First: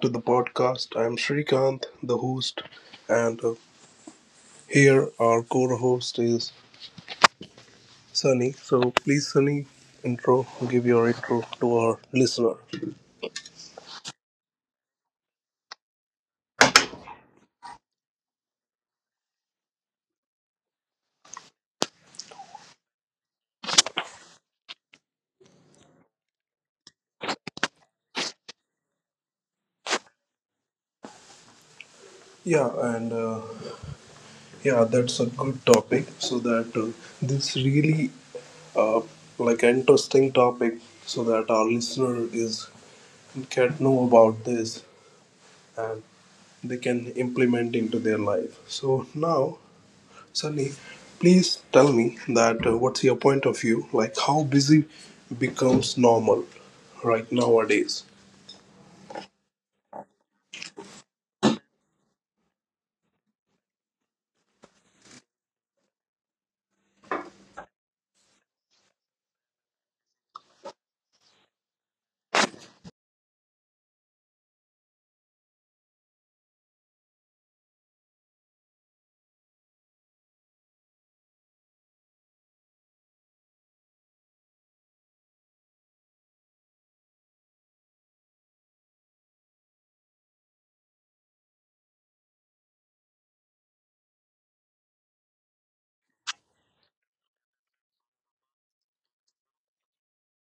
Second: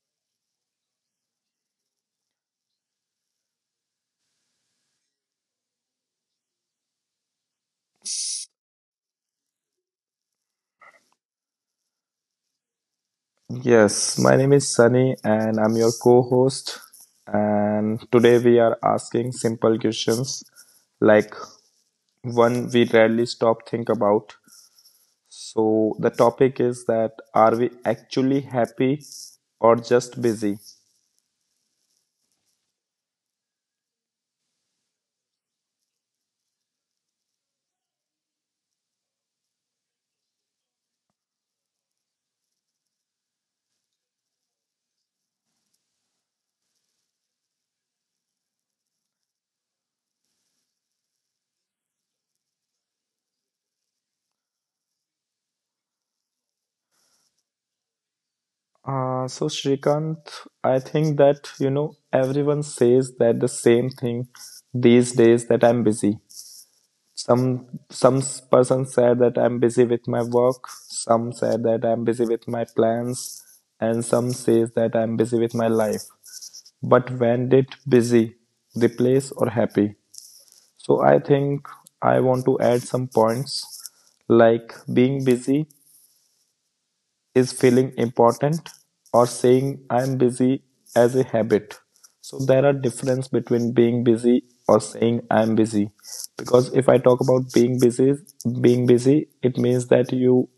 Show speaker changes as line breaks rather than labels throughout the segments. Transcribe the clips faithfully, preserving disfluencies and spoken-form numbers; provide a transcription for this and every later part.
to the podcast. I'm Shrikant, the host, and uh, here our co host is Sunny. So please, Sunny, intro, give your intro to our listener.
Yes, my name is Sunny and I'm your co-host and today we are asking simple questions like one we rarely stop think about. So the topic is that are we actually happy or just busy?
Yeah, and uh, yeah, that's a good topic. So that uh, this really uh, like interesting topic, so that our listener is can know about this and they can implement into their life. So now Sunny, please tell me that uh, what's your point of view? Like how busy becomes normal right nowadays?
Uh, so Shrikant, I think that you know everyone says that the same thing these days that I'm busy. Some some person said that I'm busy with my work, some said that I'm busy with my plans, and some says that I'm busy with my life. But when did busy replace or happy? So I think I want to add some points like being busy is feeling important or saying I'm busy as a habit. So there are difference between being busy or saying I'm busy. Because if I talk about being busy, being busy, it means that you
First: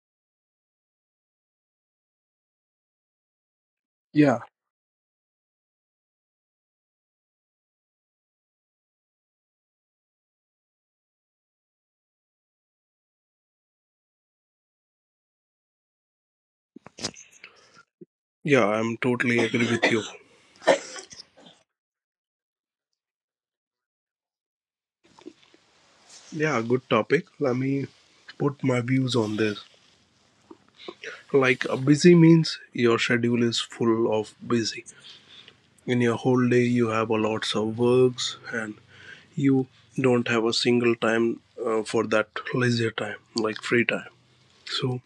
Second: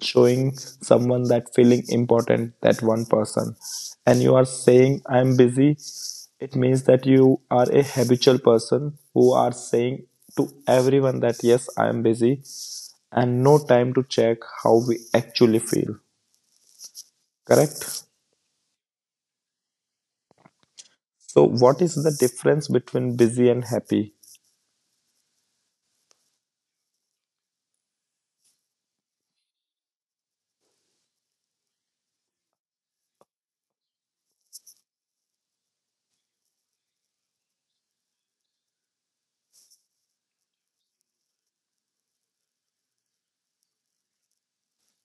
showing someone that feeling important, that one person. And you
Yeah,
are saying I'm busy, it means that you are a habitual person who are saying to everyone that yes, I am busy and no time to check how we actually feel. Correct?
yeah, I'm totally agree with you.
So, what is the difference between busy and happy?
Yeah, good topic. Let me put my views on this. Like uh, busy means your schedule is full of busy. In your whole day, you have a lots of works and you don't have a single time uh, for that leisure time, like free time. So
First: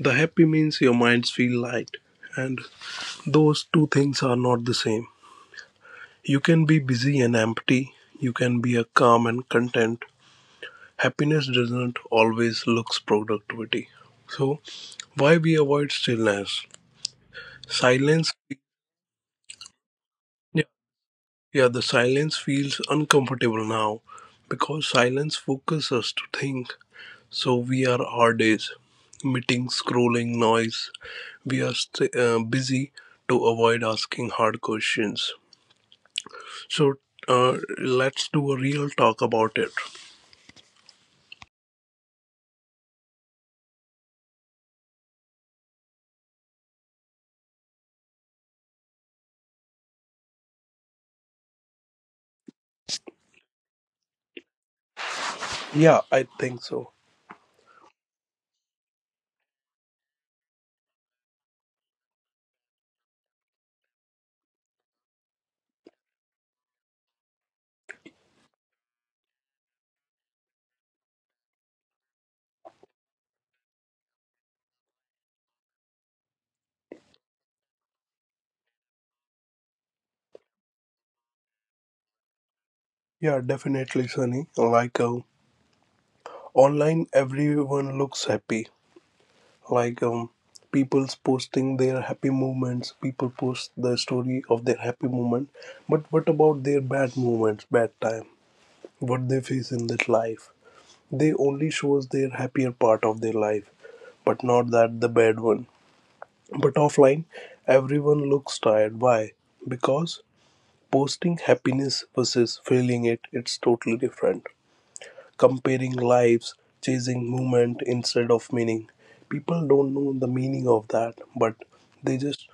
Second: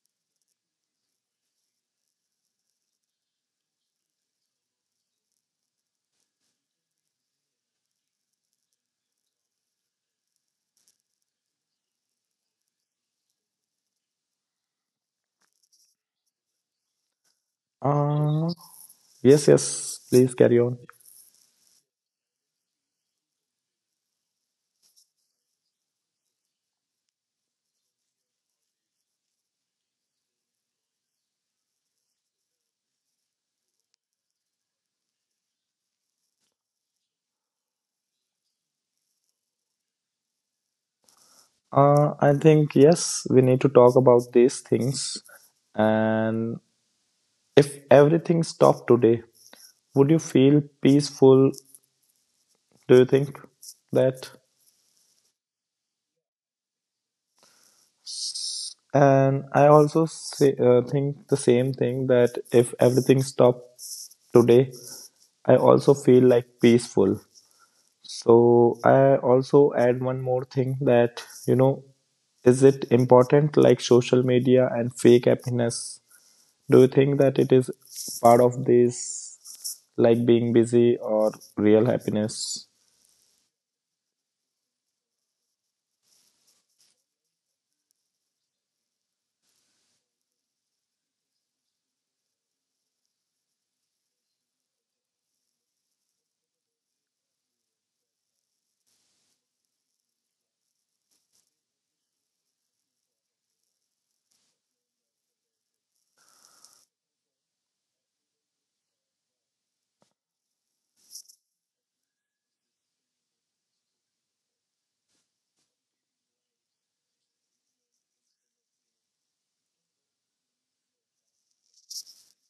the happy means your minds feel light, and those two things are not the same. You can be busy and empty, you can be a calm and content. Happiness doesn't always looks productivity. So why we avoid stillness? Silence,
Uh, yes, yes, please carry
yeah,
on.
yeah, the silence feels uncomfortable now because silence focuses us to think. So we are our days. Meetings, scrolling, noise. We are st- uh, busy to avoid asking hard questions. So uh, let's do a real talk about it.
Uh, I think, yes, we need to talk about these things. And if everything stopped today, would you feel peaceful? Do you think that?
Yeah, I think so.
And I also say, uh, think the same thing that if everything stopped today, I also feel like peaceful. So I also add one more thing that, you know, is it important like social media and fake happiness? Do you think that it is part of this like being busy or real happiness?
Yeah, definitely, Sunny. Like um, online, everyone looks happy. Like um, people's posting their happy moments. People post the story of their happy moment. But what about their bad moments, bad time? What they face in that life? They only shows their happier part of their life, but not that the bad one. But offline, everyone looks tired. Why? Because posting happiness versus feeling it, it's totally different. Comparing lives, chasing movement instead of meaning. People don't know the meaning of that, but they just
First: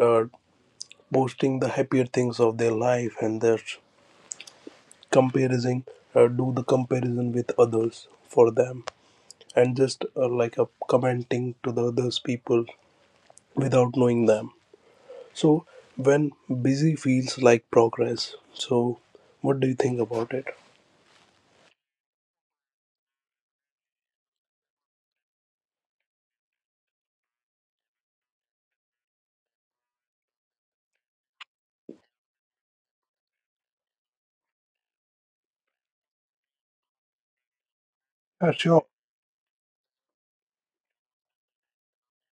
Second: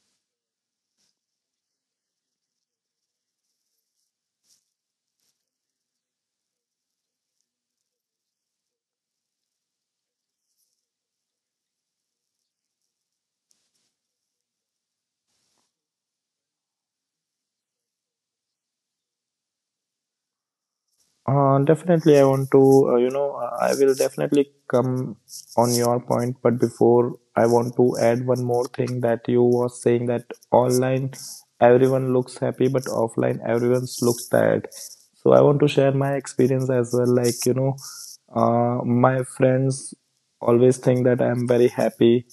uh, posting the happier things of their life, and they're comparing, uh, do the comparison with others for them, and just uh, like a commenting to the others people without knowing them. So when busy feels like progress, so what do you think about it?
Uh, definitely, I want to, uh, you know, uh, I will definitely come on your point, but before I want to add one more thing that you was saying that online everyone looks happy, but offline everyone looks tired. So I want to share my experience as well. Like, you know, uh, my friends always think that I'm very happy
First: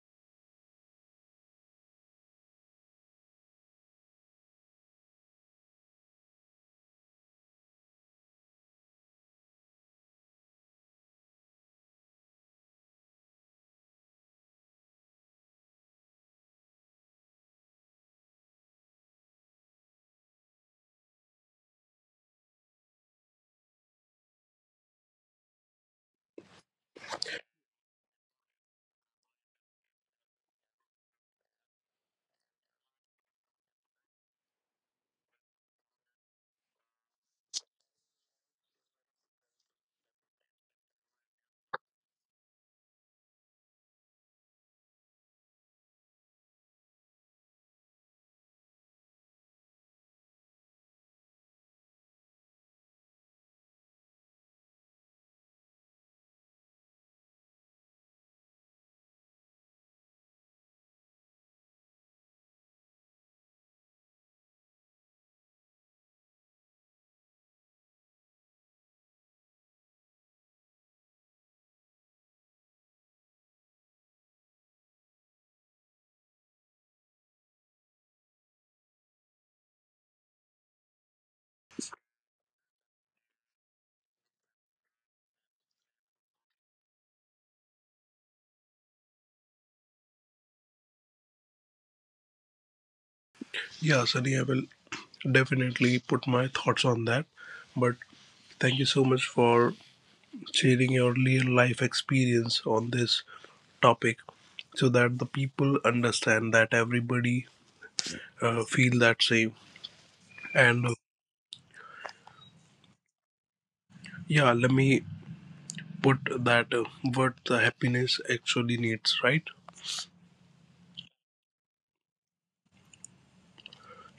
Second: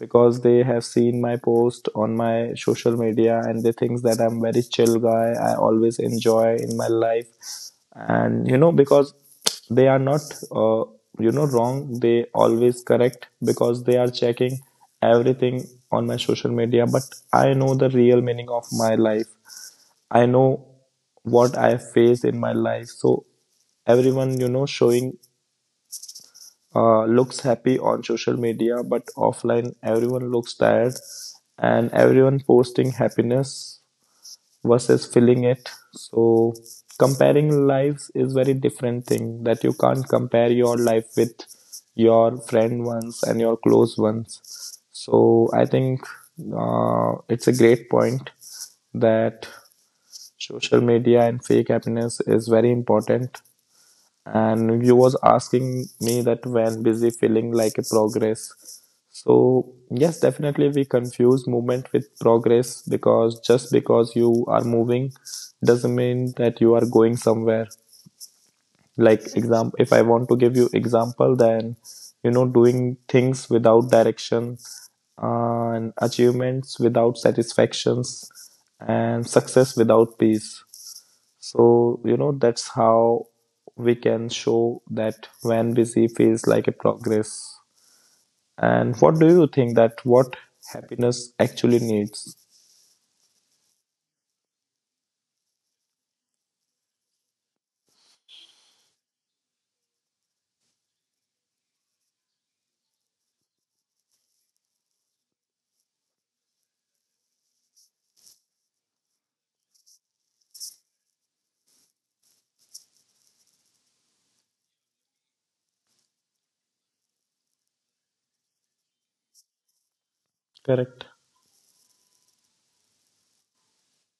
because they have seen my post on my social media and they think that I'm very chill guy. I always enjoy in my life, and you know because they are not uh, you know wrong. They always correct because they are checking everything on my social media. But I know the real meaning of my life. I know what I faced in my life. So everyone you know showing uh, looks happy on social media, but offline everyone looks tired and everyone posting happiness versus feeling it. So comparing lives is very different thing that you can't compare your life with your friend ones and your close ones. So I think uh, it's a great point that social media and fake happiness is very important and you was asking me that when busy feeling like a progress, so yes, definitely we confuse movement with progress because just because you are moving doesn't mean that you are going somewhere, like example, if I want to give you example, then you know doing things without direction, uh, and achievements without satisfactions and success without peace. So, you know, that's how we can show that when busy feels like a progress. And what do you think that what happiness actually needs?
Yeah, Sunny, I will definitely put my thoughts on that. But thank you so much for sharing your real life experience on this topic, so that the people understand that everybody uh, feel that same. And uh, yeah, let me put that uh, what the happiness actually needs, right?
Correct.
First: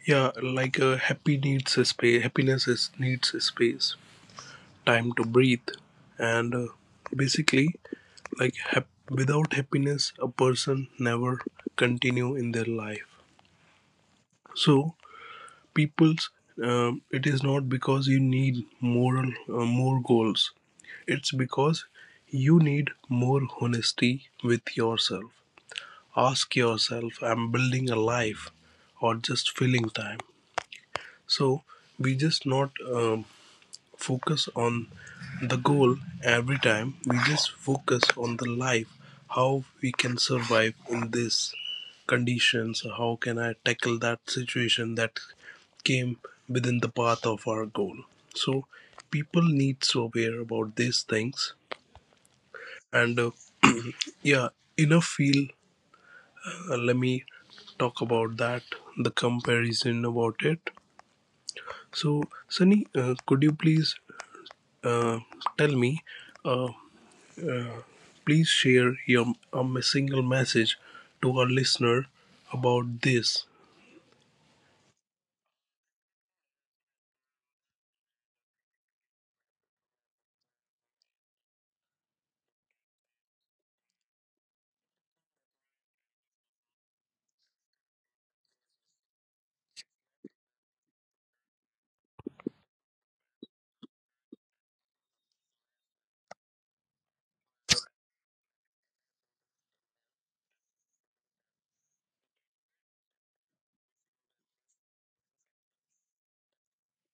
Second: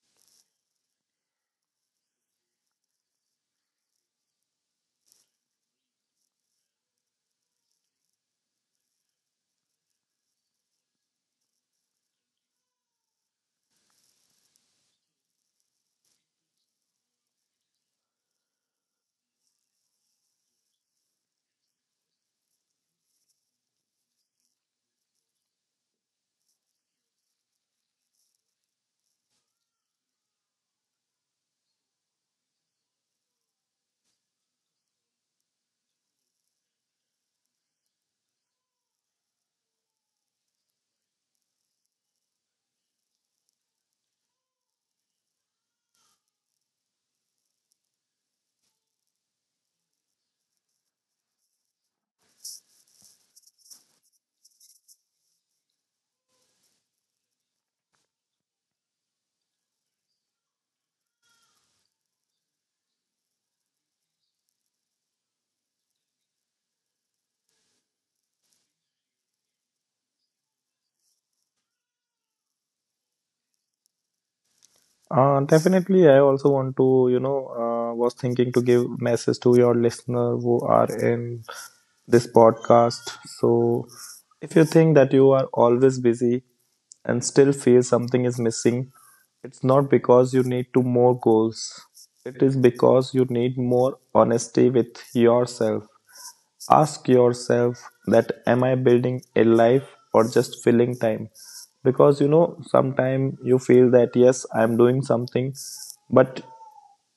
Yeah, like uh, happy needs a space. Happiness is, needs a space, time to breathe, and uh, basically like hap- without happiness a person never continue in their life, so people's, um, it is not because you need moral uh, more goals, it's because you need more honesty with yourself. Ask yourself, I'm building a life or just filling time? So we just not, um, focus on the goal every time. We just focus on the life, how we can survive in this conditions, how can I tackle that situation that came within the path of our goal. So people need to aware about these things, and uh, yeah, enough feel, uh, let me talk about that the comparison about it. So Sunny, uh, could you please, uh, tell me, uh, please share your a single message to our listener about this.
Uh, definitely, I also want to, you know, uh, was thinking to give message to your listener who are in this podcast. So, if you think that you are always busy and still feel something is missing, it's not because you need to more goals. It is because you need more honesty with yourself. Ask yourself that am I building a life or just filling time? Because you know, sometimes you feel that yes, I'm doing something, but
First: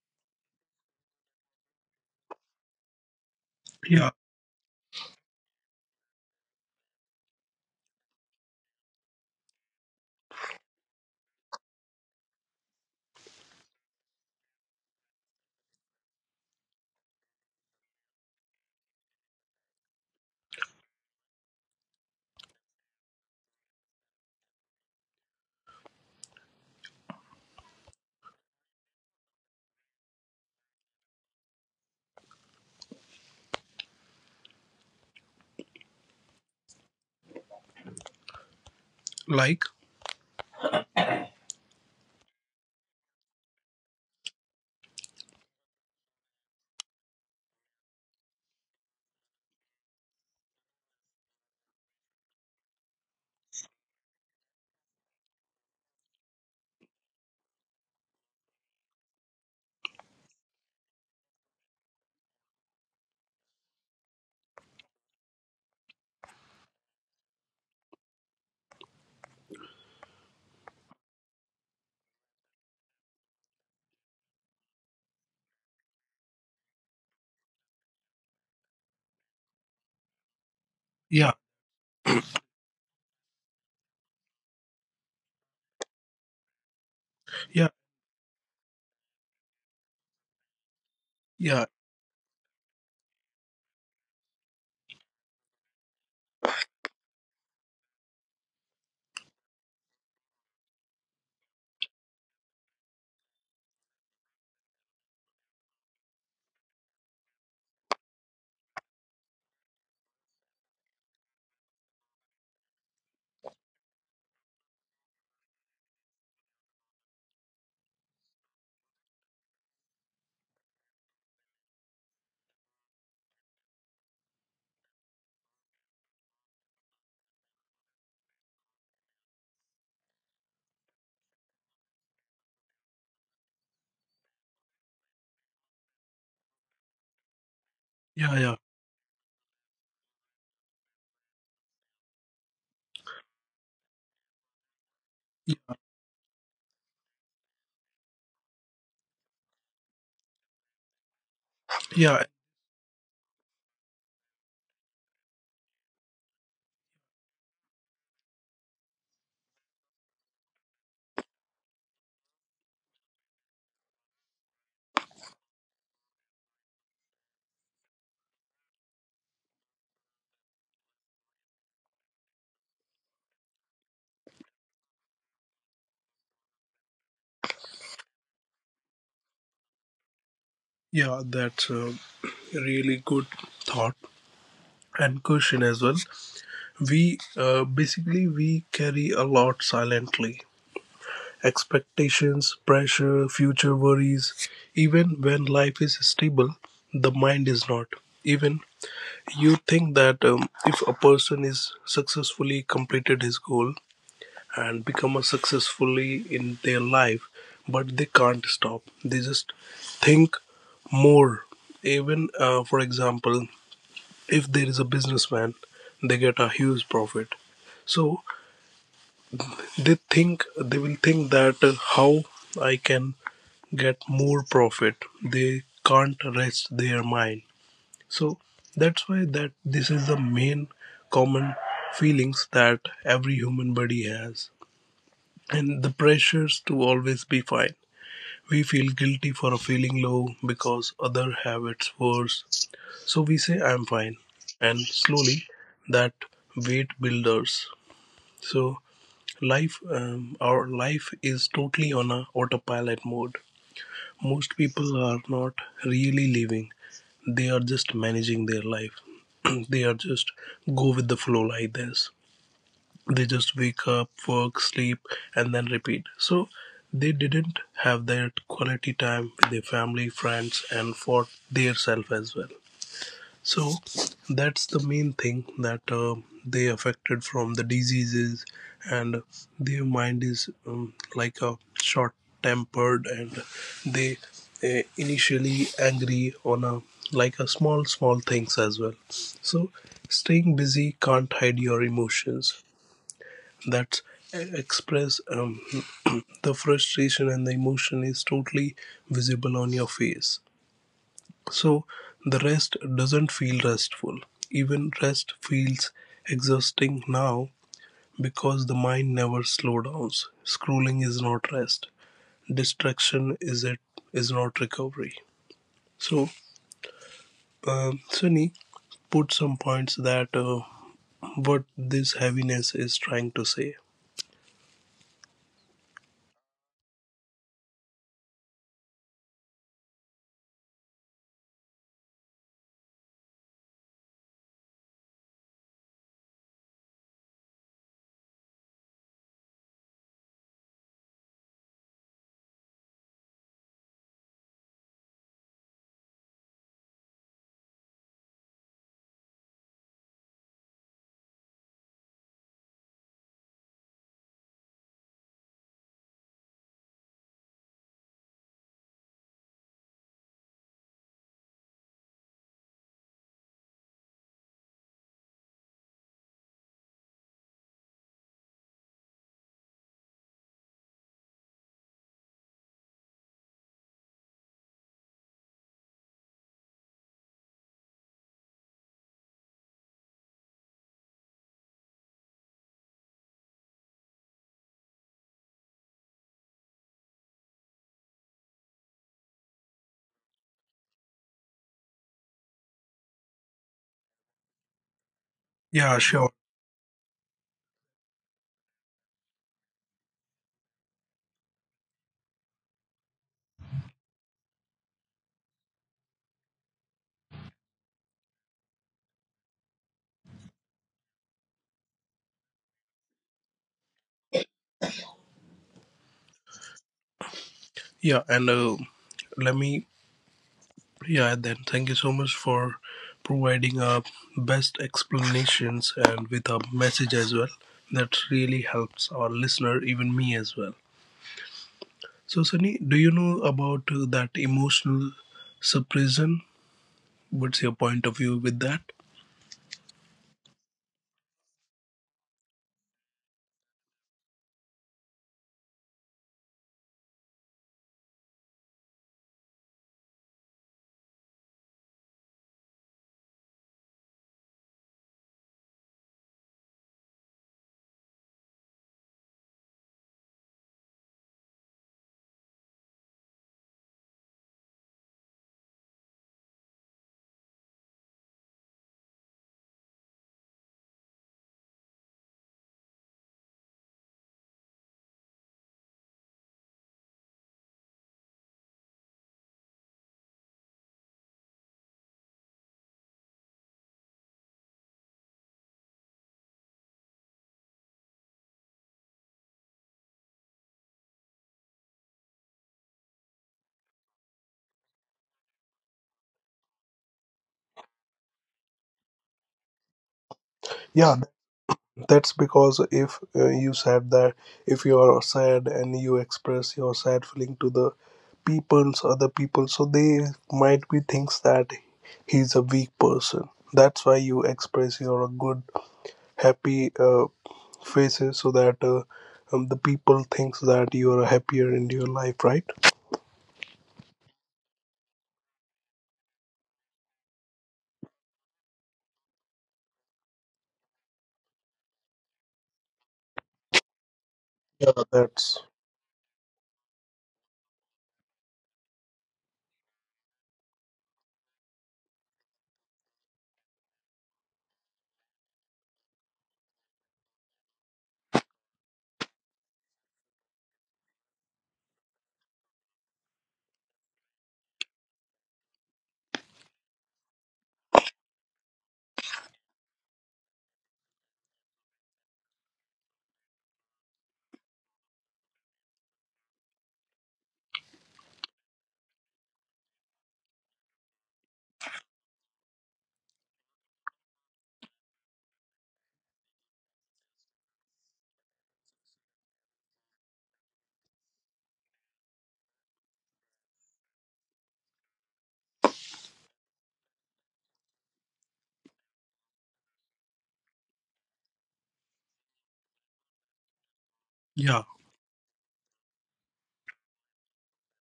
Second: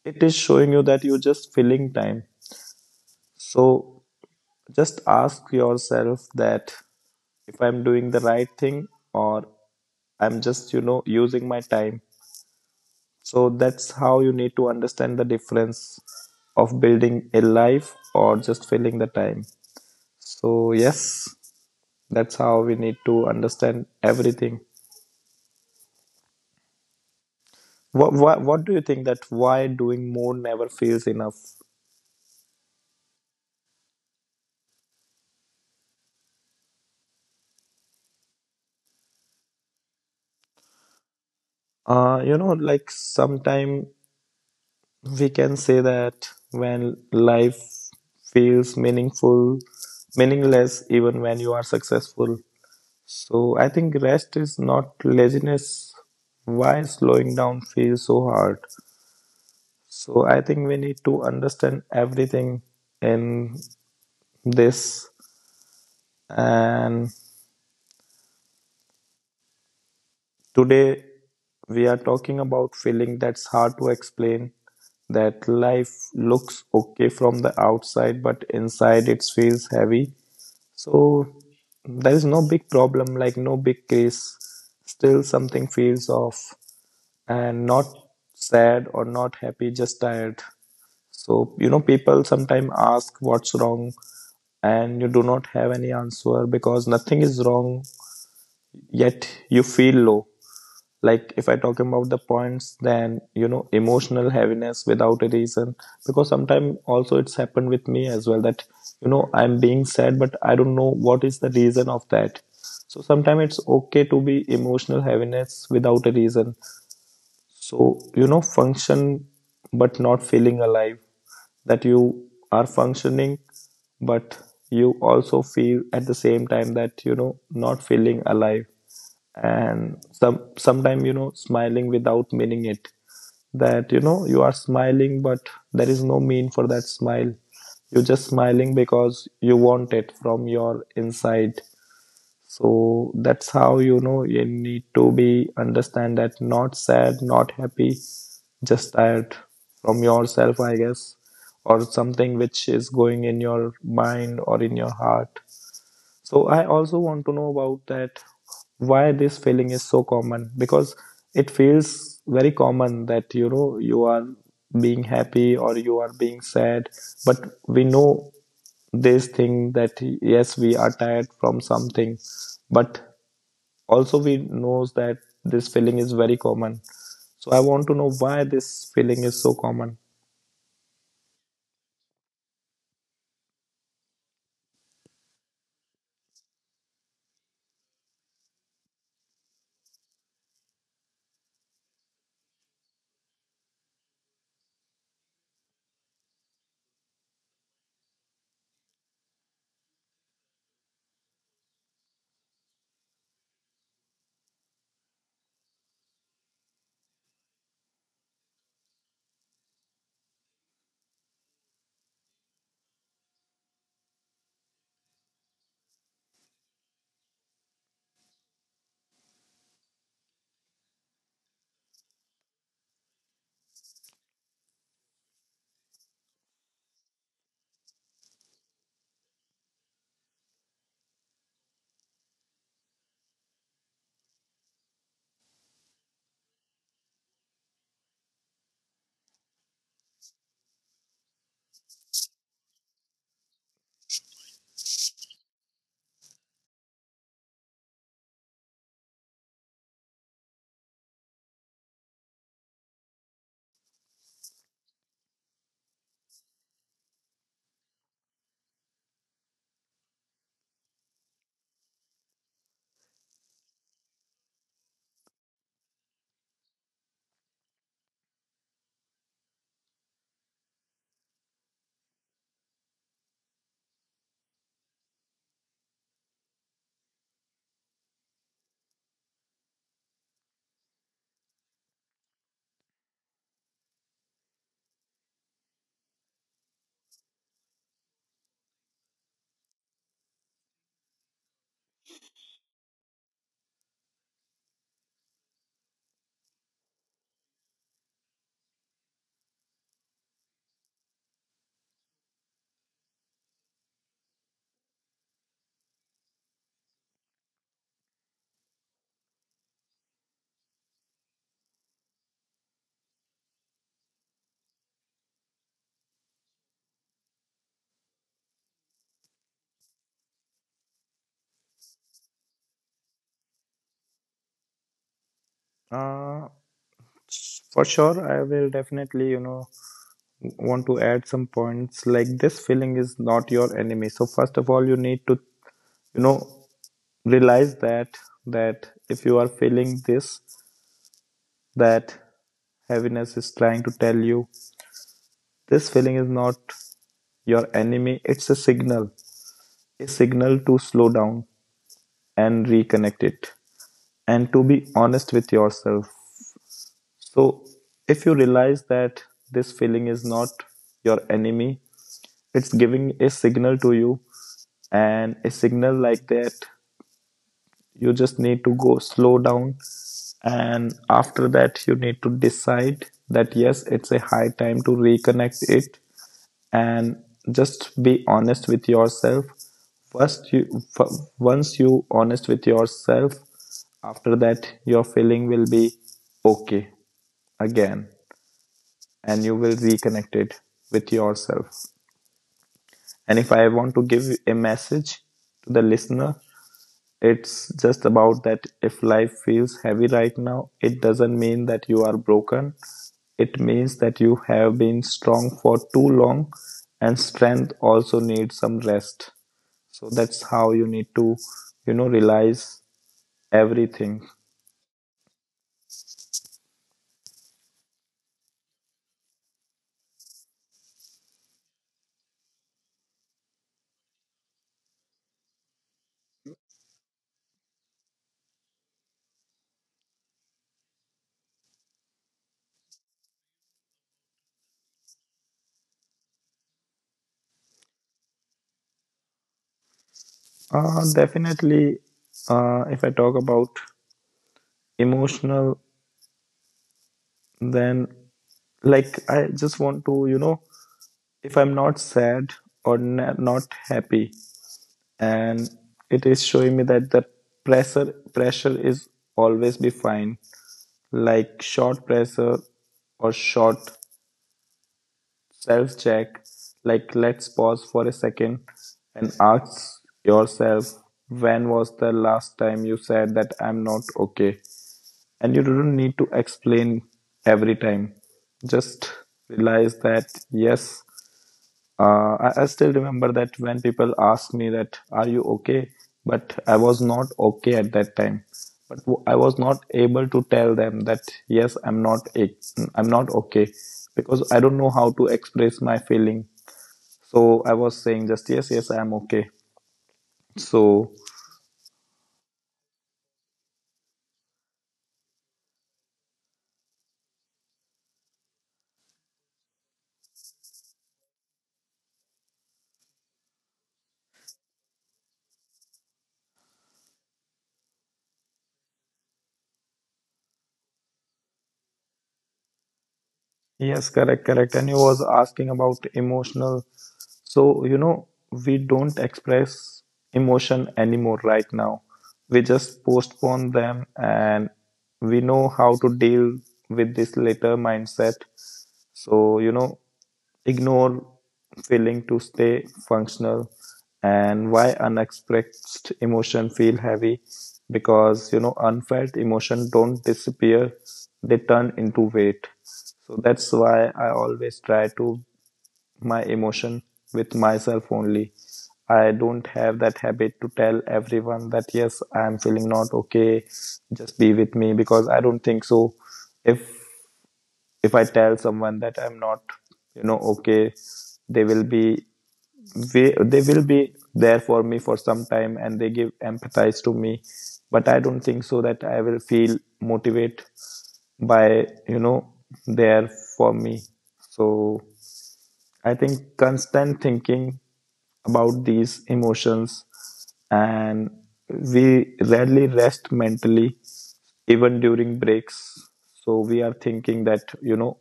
it is showing you that you're just filling time. So
Yeah,
just ask yourself that if I'm doing the right thing or I'm just, you know, using my time. So that's how you need to understand the difference of building a life or just filling the time. So, yes, that's how we need to understand everything. What, what, what do you think that why doing more never feels enough?
like
Uh, you know, like sometime we can say that when life feels meaningful, meaningless, even when you are successful. So I think rest is not laziness. Why slowing down feels so hard? So I think we need to understand everything in this. And today, we are talking about feeling that's hard to explain, that life looks okay from the outside, but inside it feels heavy. So,
yeah,
there is no big problem, like no big case. Still, something feels off, and
yeah,
not sad or not happy, just tired. So, you
yeah,
know, people sometimes ask what's wrong, and you do not have any answer because nothing is wrong, yet you feel low. Like if I talk about the points, then you know emotional heaviness without a reason, because sometimes also it's happened with me as well that you know I'm being sad but I don't know what is the reason of that. So sometimes it's okay to be emotional heaviness without a reason. So you know function but not feeling alive, that you are functioning but you also feel at the same time that you know not feeling alive. And some sometime you know smiling without meaning it, that you know you are smiling but there is no mean for that smile, you're just
yeah, yeah,
smiling because you want it from your inside. So that's how you know you need to be
yeah,
understand that not sad not happy, just tired from yourself I guess, or
yeah.
something which is going in your mind or in your heart. So I also want to know about that why this feeling is so common, because it feels very common that you know you are being happy or you are being sad but we know this thing that yes we are tired from something but also, we knows that this feeling is very common. So I want to know why this feeling is so common.
yeah, That's a really good thought and question as well. We, uh, basically we carry a lot silently. Expectations, pressure, future worries. Even when life is stable, the mind is not. Even you think that, um, if a person is successfully completed his goal and become a successfully in their life, but they can't stop, they just think more. Even uh, for example, if there is a businessman, they get a huge profit, so they think, they will think that, uh, how I can get more profit. They can't rest their mind. So that's why that this is the main common feelings that every human body has, and the pressures to always be fine. We feel guilty for feeling low because other have it's worse. So we say I'm fine, and slowly that weight builders. So life, um, our life is totally on a autopilot mode. Most people are not really living, they are just managing their life. They are just go with the flow like this. They just wake up, work, sleep, and then repeat. So they didn't have that quality time with their family, friends, and for their self as well. So that's the main thing that, uh, they affected from the diseases, and their mind is, um, like a short tempered, and they, uh, initially angry on a like a small small things as well. So staying busy can't hide your emotions. That's, eh, express, um, the frustration and the emotion is totally visible on your face. So the rest doesn't feel restful. Even rest feels exhausting now because the mind never slows down. Scrolling is not rest. Distraction is, it is not recovery. So, um, Sunny, put some points that uh, what this heaviness is trying to say.
Uh, for sure, I will definitely, you know, want to add some points like this feeling is not your enemy. So first of all, you need to, you know, realize that that if you are feeling this, that heaviness is trying to tell you this feeling is not your enemy. It's a signal, a signal to slow down and reconnect it, and to be honest with yourself. So, if you realize that this feeling is not your enemy, it's giving a signal to you, and a signal like that, you just need to go slow down. And after that, you need to decide that yes, it's a high time to reconnect it and just be honest with yourself. First you f- once you honest with yourself, after that your feeling will be okay again and you will reconnect it with yourself. And if I want to give a message to the
Yeah, sure.
listener, it's just about that if life feels heavy right now it doesn't mean that you are broken, it means that you have been strong for too long, and strength also needs some rest. So that's how you need to, you know, realize everything.
Yeah, and uh, let me, yeah, then thank you so much for providing our best explanations and with a message as well. That really helps our listener, even me as well. So, Sunny, do you know about uh, that emotional suppression? What's your point of view with that?
Uh, definitely, uh, if I talk about emotional, then like I just want to, you know, if I'm not sad or na- not happy, and it is showing me that the pressure pressure is always be fine, like short pressure or short self check. Like let's pause for a second and ask yourself when was the last time you said that I'm not okay, and you don't need to explain every time, just realize that yes, uh, I, I still remember that when people asked me that, "Are you okay?" But I was not okay at that time. But w- I was not able to tell them that yes, I'm not a- I'm not okay because I don't know how to express my feeling. So I was saying just yes, yes, I'm okay. So
Yeah, that's because if, uh, you said that, if you are sad and you express your sad feeling to the people's, other people, so they might be thinks that he's a weak person. That's why you express your good, happy uh, faces, so that, uh, um, the people thinks that you are happier in your life, right?
yes, correct, correct. And you was asking about emotional. So, you know, we don't express emotion anymore right now. We just postpone them and
Yeah,
we know
that's
how to deal with this later mindset. So, you know, ignore feeling to stay functional, and why unexpressed emotion feel heavy, because you know unfelt emotion don't disappear, they turn into weight. So that's why I always try to my emotion with myself only. I don't have that habit to tell everyone that yes I am feeling not okay, just be with me, because I don't think so. If if I tell someone that I'm not, you know, okay, they will be they, they will be there for me for some time and they give empathize to me, but I don't think so that I will feel motivate by you know there for me. So I think constant thinking about these emotions, and we rarely rest mentally even
yeah,
during breaks. So we are thinking that, you know,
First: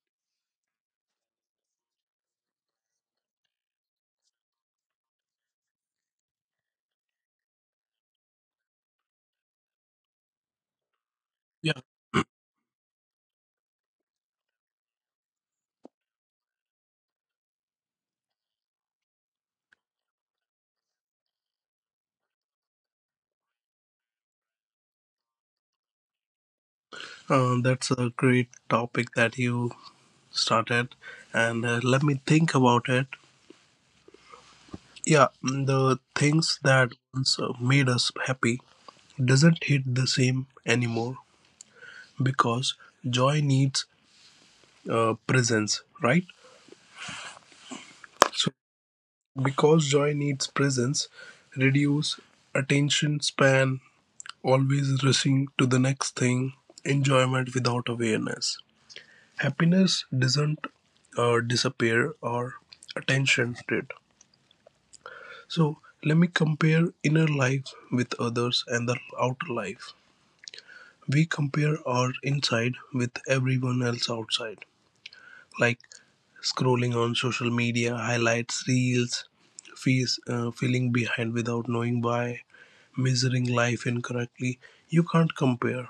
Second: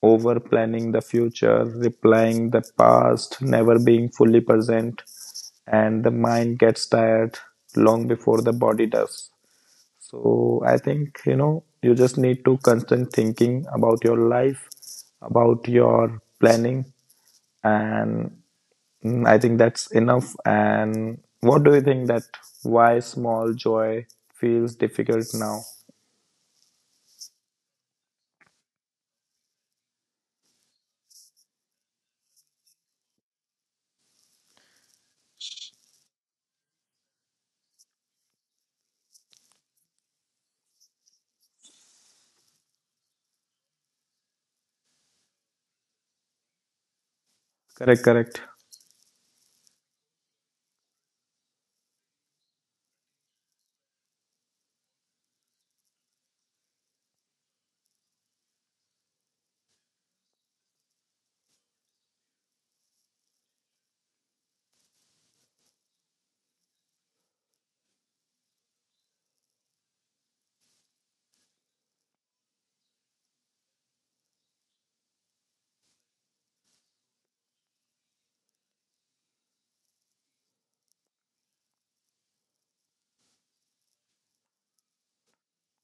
over planning the future, replying the past, never being fully present, and the mind gets tired long before the body does. So I think, you know,
yeah.
you just need to constant thinking about your life, about your planning, and mm, I think that's enough. And what do you think that why small joy feels difficult now?
Uh, that's a great topic that you started, and uh, let me think about it. Yeah, mm, the things that once uh, made us happy doesn't hit the same anymore because joy needs, uh, presence, right?
Correct, correct.
So because joy needs presence, reduce attention span, always rushing to the next thing, enjoyment without awareness. Happiness doesn't uh, disappear, or attention did. So let me compare inner life with others and the outer life. We compare our inside with everyone else outside, like scrolling on social media, highlights, reels, fees, uh, feeling behind without knowing why, measuring life incorrectly. You can't compare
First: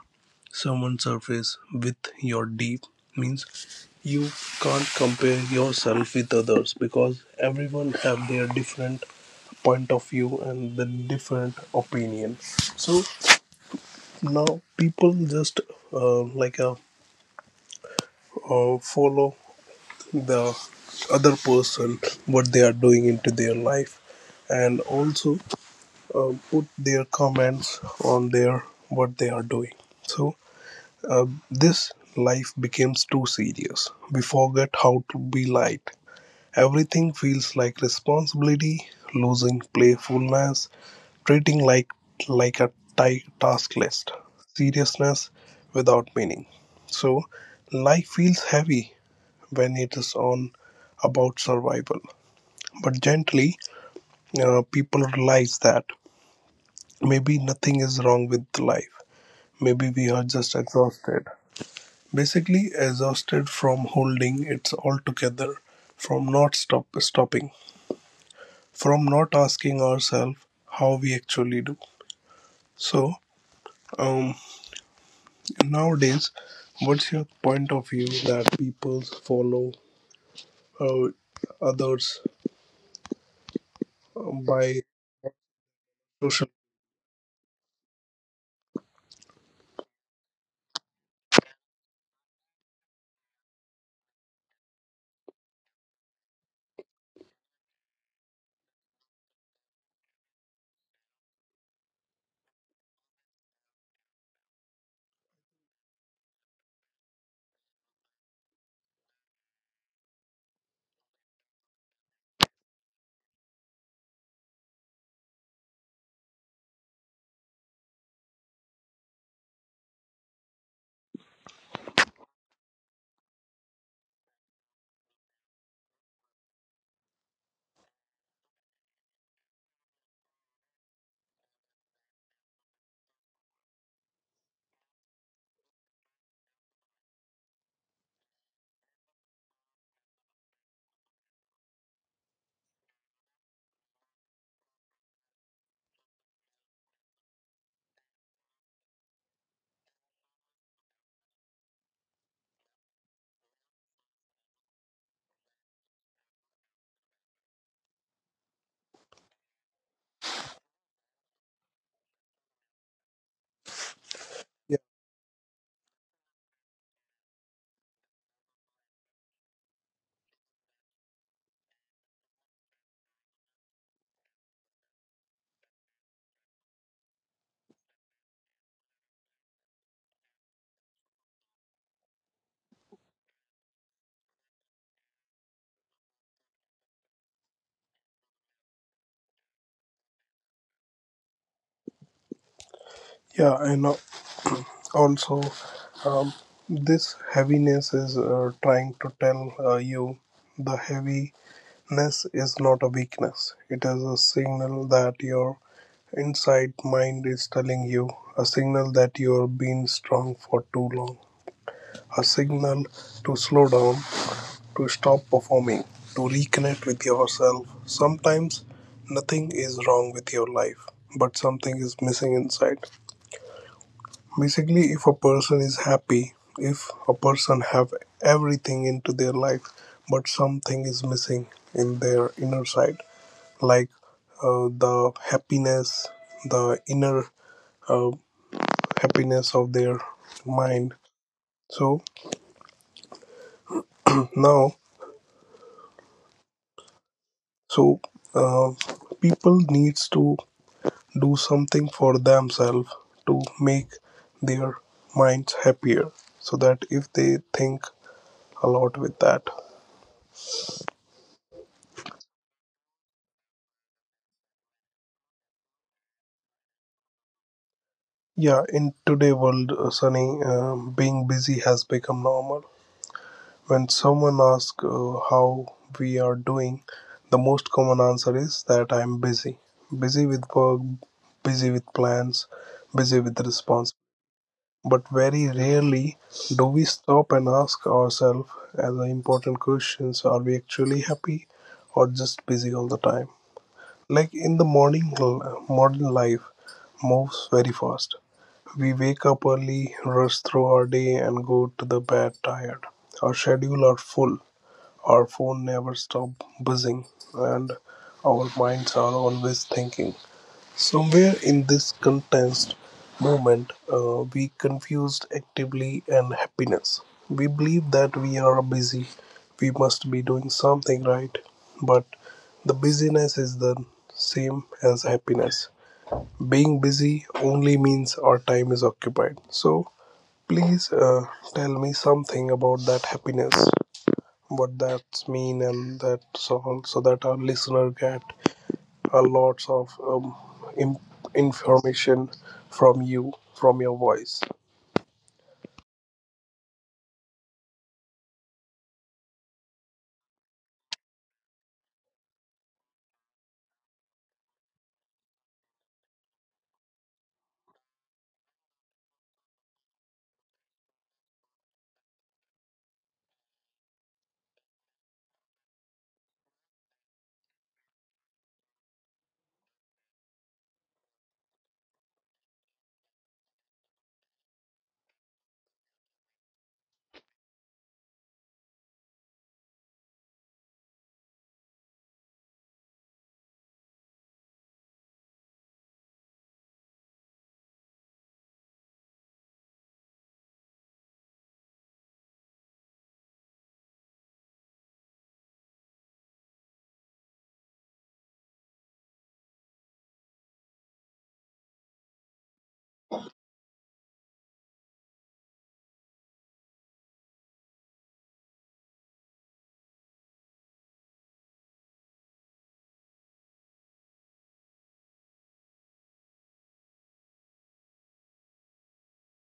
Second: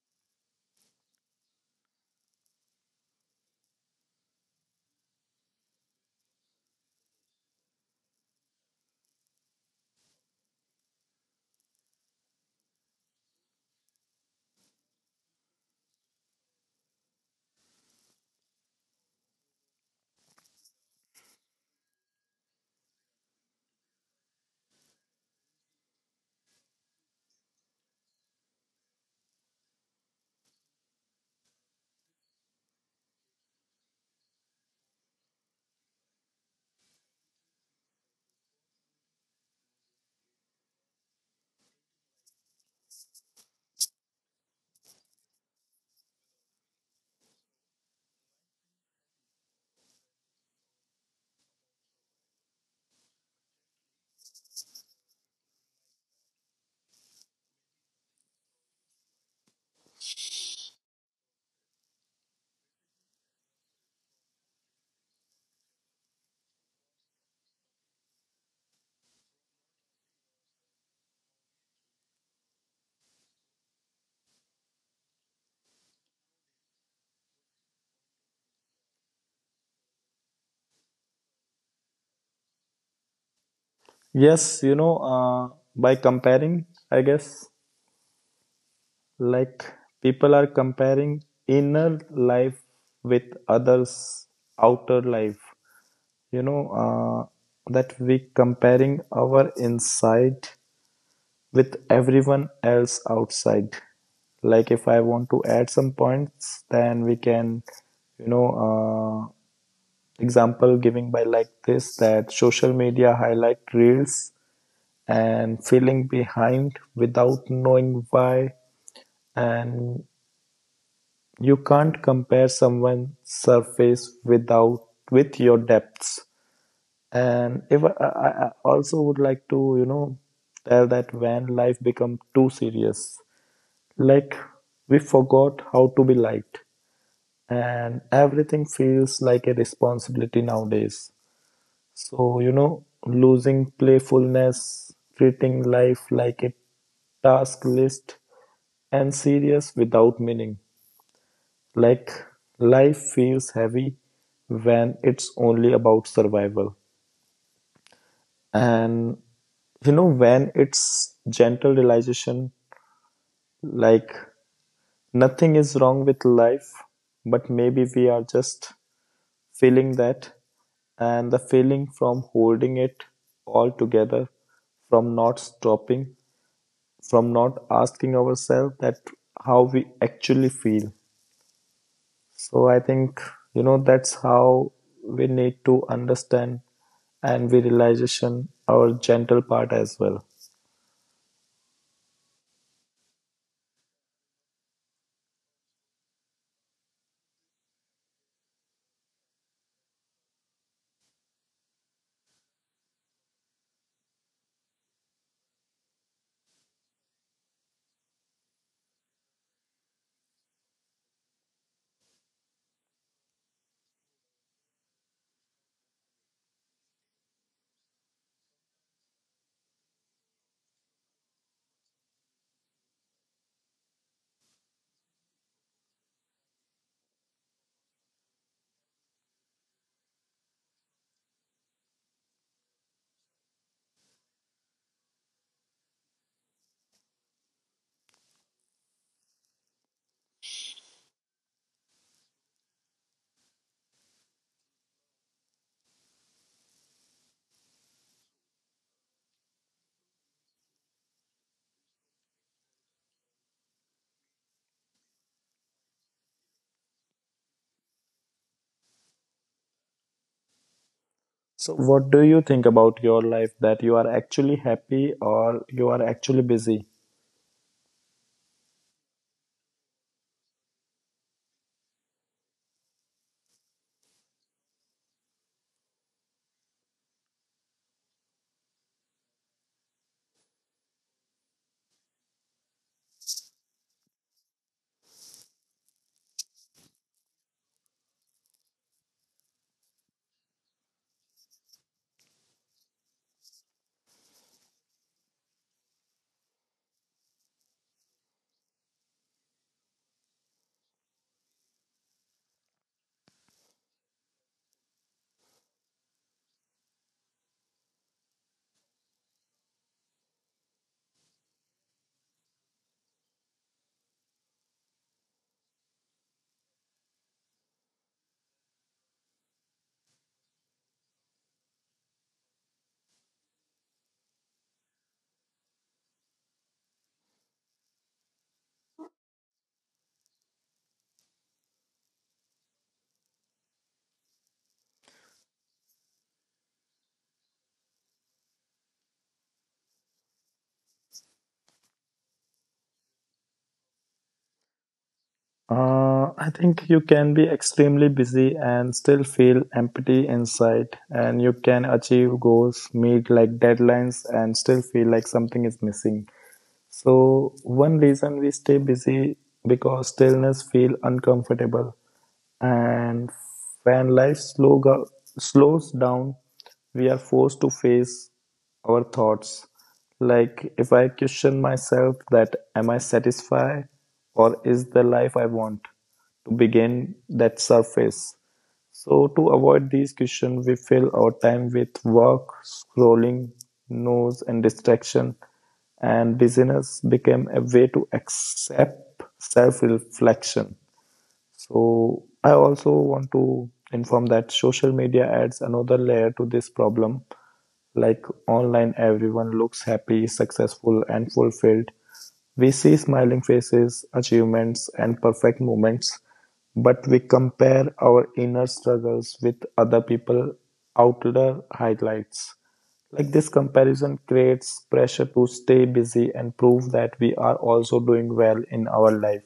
someone's surface with your deep. Means you can't compare yourself with others because everyone have their different point of view and the different opinion. So now people just, uh, like uh, uh, follow the other person what they are doing into their life, and also uh, put their comments on their what they are doing. So uh, this life becomes too serious. We forget how to be light. Everything feels like responsibility, losing playfulness, treating like like a ti- task list, seriousness without meaning. So life feels heavy when it is on about survival. But gently, uh, people realize that maybe nothing is wrong with life. Maybe we are just exhausted. Basically, exhausted from holding it all together, from not stop stopping. From not asking ourselves how we actually do. So, um, nowadays, what's your point of view that people follow, uh, others, um,
Yes, you
by
know, uh, by
social?
comparing, I guess, like people are comparing inner life with others' outer life. you know, uh, that we comparing our inside with everyone else outside. Like if I want to add some points, then we can, you know, uh, example giving by like this that social media highlight reels and feeling behind without knowing why, and you can't compare someone's surface without with your depths. And if I, I I also would like to, you know, tell that when life become too serious, like we forgot how to be liked, and everything feels like a responsibility nowadays. So, you know, losing playfulness, treating life like a task list, and serious without meaning. Like life feels heavy when it's only about survival. And you know when it's gentle realization like
Yeah,
nothing is wrong with life, but maybe we are just feeling that, and the feeling from holding it all together, from not stopping, from not asking ourselves that how we actually feel. So I think, you know that's how we need to understand, and we realization our gentle part as well.
yeah, and uh, also, um, this heaviness is, uh, trying to tell, uh, you, the heaviness is not a weakness. It is a signal that your inside mind is telling you, a signal that you are being strong for too long. A signal to slow down, to stop performing, to reconnect with yourself. Sometimes nothing is wrong with your life, but something is missing inside. Basically, if a person is happy, if a person have everything into their life, but something is missing in their inner side, like, uh, the happiness, the inner uh, happiness of their mind. So now, so, uh, people needs to do something for themselves to make their minds happier, so that if they think a lot with that,
So, what do you think about your life, that you are actually happy or you are actually busy?
yeah, in today world, uh, Sunny, um, being busy has become normal. When someone asks, uh, how we are doing, the most common answer is that I'm busy, busy with work, busy with plans, busy with responsibilities. But very rarely do we stop and ask ourselves as the important questions, are we actually happy or just busy all the time? Like in the morning, l- modern life moves very fast. We wake up early, rush through our day, and go to the bed tired. Our schedule are full. Our phone never stop buzzing, and our minds are always thinking. Somewhere in this contest moment, uh, we confused actively and happiness. We believe that we are busy, we must be doing something right, but the busyness is the same as happiness. Being busy only means our time is occupied. So please, uh, tell me something about that happiness, what that's mean, and that's all, so that our listener get a lots of, um, im information from you, from your voice,
Uh, I think you can be extremely busy and still feel empty inside, and you can achieve goals, meet like deadlines, and still feel like something is missing. So, one reason we stay busy because stillness feel uncomfortable. And when life slow go- slows down, we are forced to face our thoughts. Like if I question myself that am I satisfied, or is the life I want to begin that surface. So to avoid these questions, we fill our time with work, scrolling, news and distraction, and busyness became a way to accept self-reflection. So I also want to inform that social media adds another layer to this problem. Like online, everyone looks happy, successful, and fulfilled. We see smiling faces, achievements, and perfect moments, but we compare our inner struggles with other people's outer highlights. Like this comparison creates pressure to stay busy and prove that we are also doing well in our life.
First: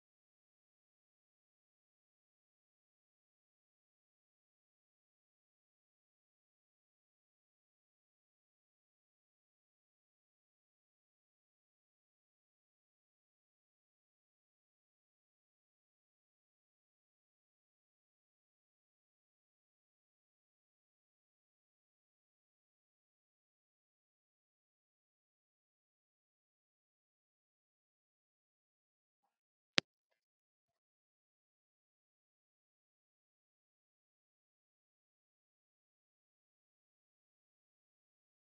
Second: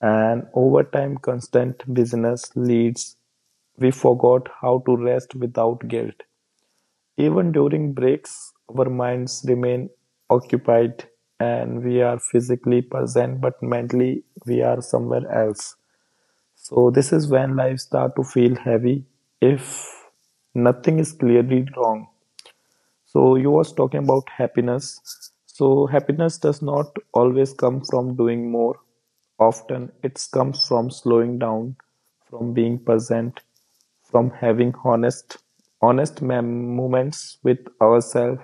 And over time constant business leads we forgot how to rest without guilt. Even during breaks, our minds remain occupied, and we are physically present, but mentally we are somewhere else. So this is when life starts to feel heavy if nothing is clearly wrong. So you was talking about happiness. So happiness does not always come from doing more. Often it comes from slowing down, from being present, from having honest honest mem- moments with ourselves,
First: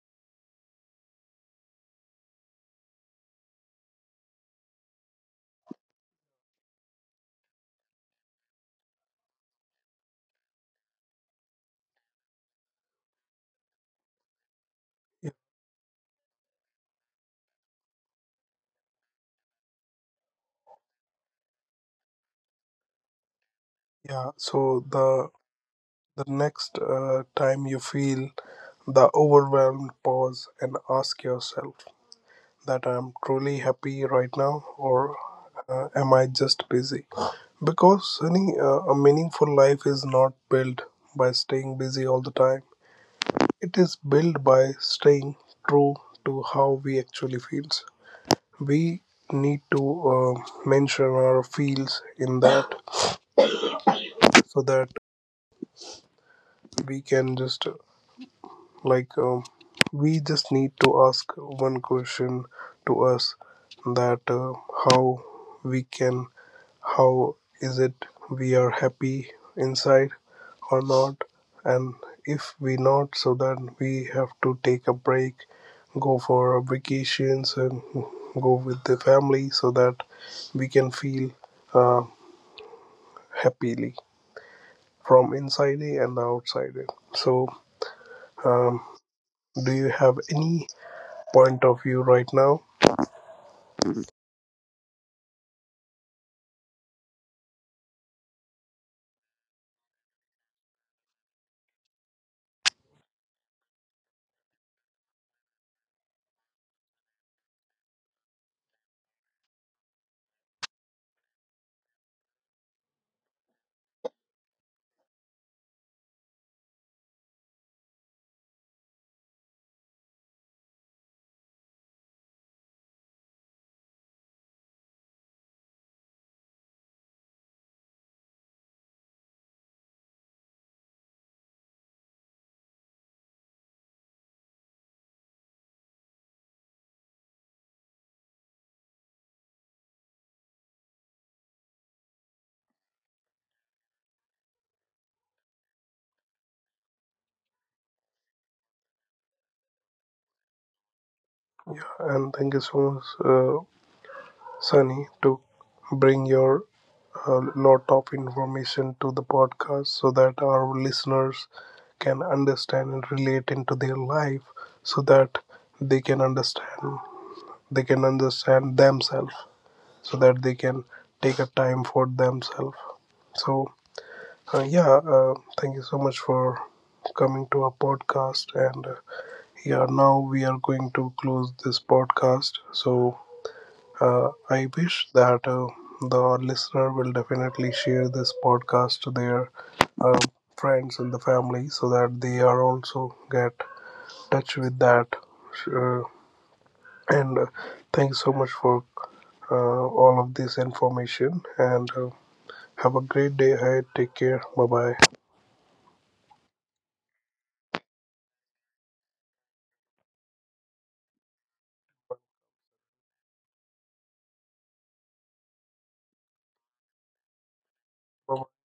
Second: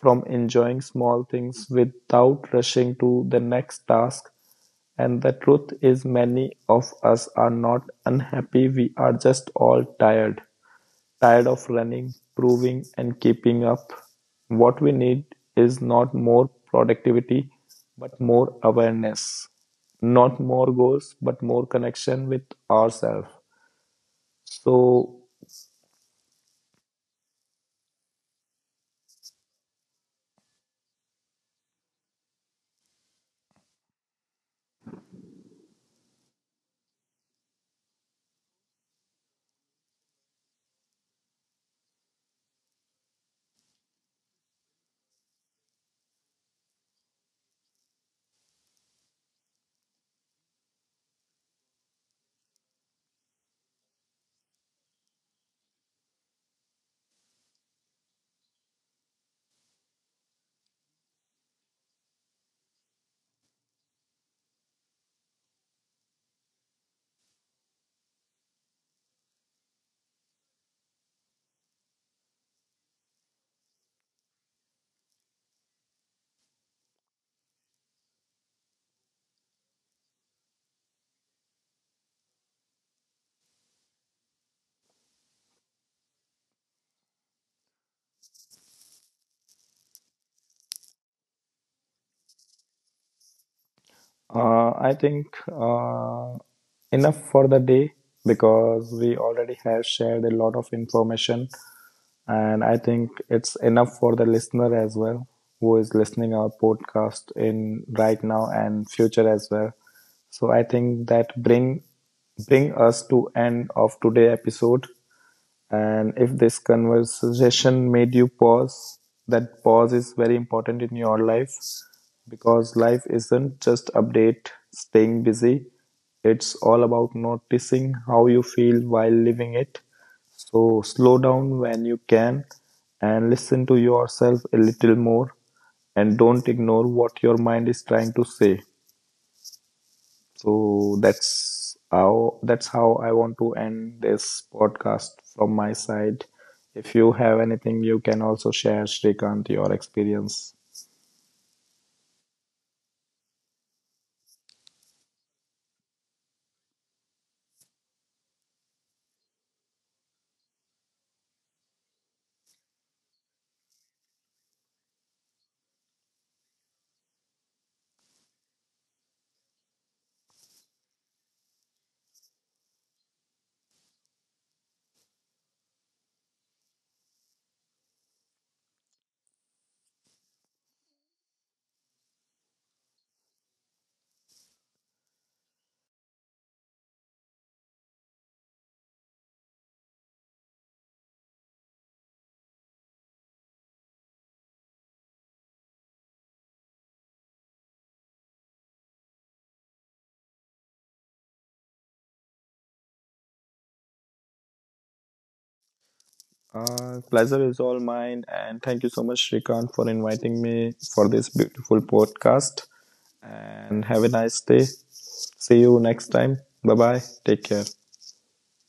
from enjoying small things without rushing to the next task. And the truth is many of us are not unhappy, we are just all tired. Tired of running, proving and keeping up? What we need
yeah
is not more productivity, but more awareness. Not more goals, but more connection with ourselves.
yeah. So
So
the the next uh, time you feel the overwhelmed, pause and ask yourself that, I'm truly happy right now, or uh, am I just busy? Because any, uh, a meaningful life is not built by staying busy all the time. It is built by staying true to how we actually feel.s We need to, uh, mention our fields in that, so that we can just, uh, like um, we just need to ask one question to us that, uh, how we can, how is it we are happy inside or not? And if we not, so then we have to take a break, go for our vacations, and go with the family, so that we can feel, uh, happily from inside in and outside in. So, um, do you have any point of view right now?
uh, I think, uh, enough for the day, because we already have shared a lot of information, and I think it's enough for the listener as well who is listening our podcast in right now and future as well. So I think that bring bring us to end of today episode. And if this conversation made you pause, that pause is very important in your life, because life isn't just update, staying busy. It's all about noticing how you feel while living it. So slow down when you can and listen to yourself a little more, and don't ignore what your mind is trying to say. So that's how that's how I want to end this podcast from my side. If you have anything, you can also share, Shrikant, your experience.
And thank you so much, uh, Sunny, to bring your uh, lot of information to the podcast, so that our listeners can understand and relate into their life, so that they can understand they can understand themselves, so that they can take a time for themselves. So, Uh, yeah, uh, thank you so much for coming to our podcast. And uh, yeah, now we are going to close this podcast. So, uh, I wish that, uh, the listener will definitely share this podcast to their, uh, friends and the family, so that they are also get touch with that. Uh, and uh, thank you so much for, uh, all of this information. And uh, have a great day ahead. Take care. Bye
Uh, pleasure is all mine, and thank you so much, Shrikant, for inviting me for this beautiful podcast. And have a nice day. See you next time. Bye bye. Take care.
bye.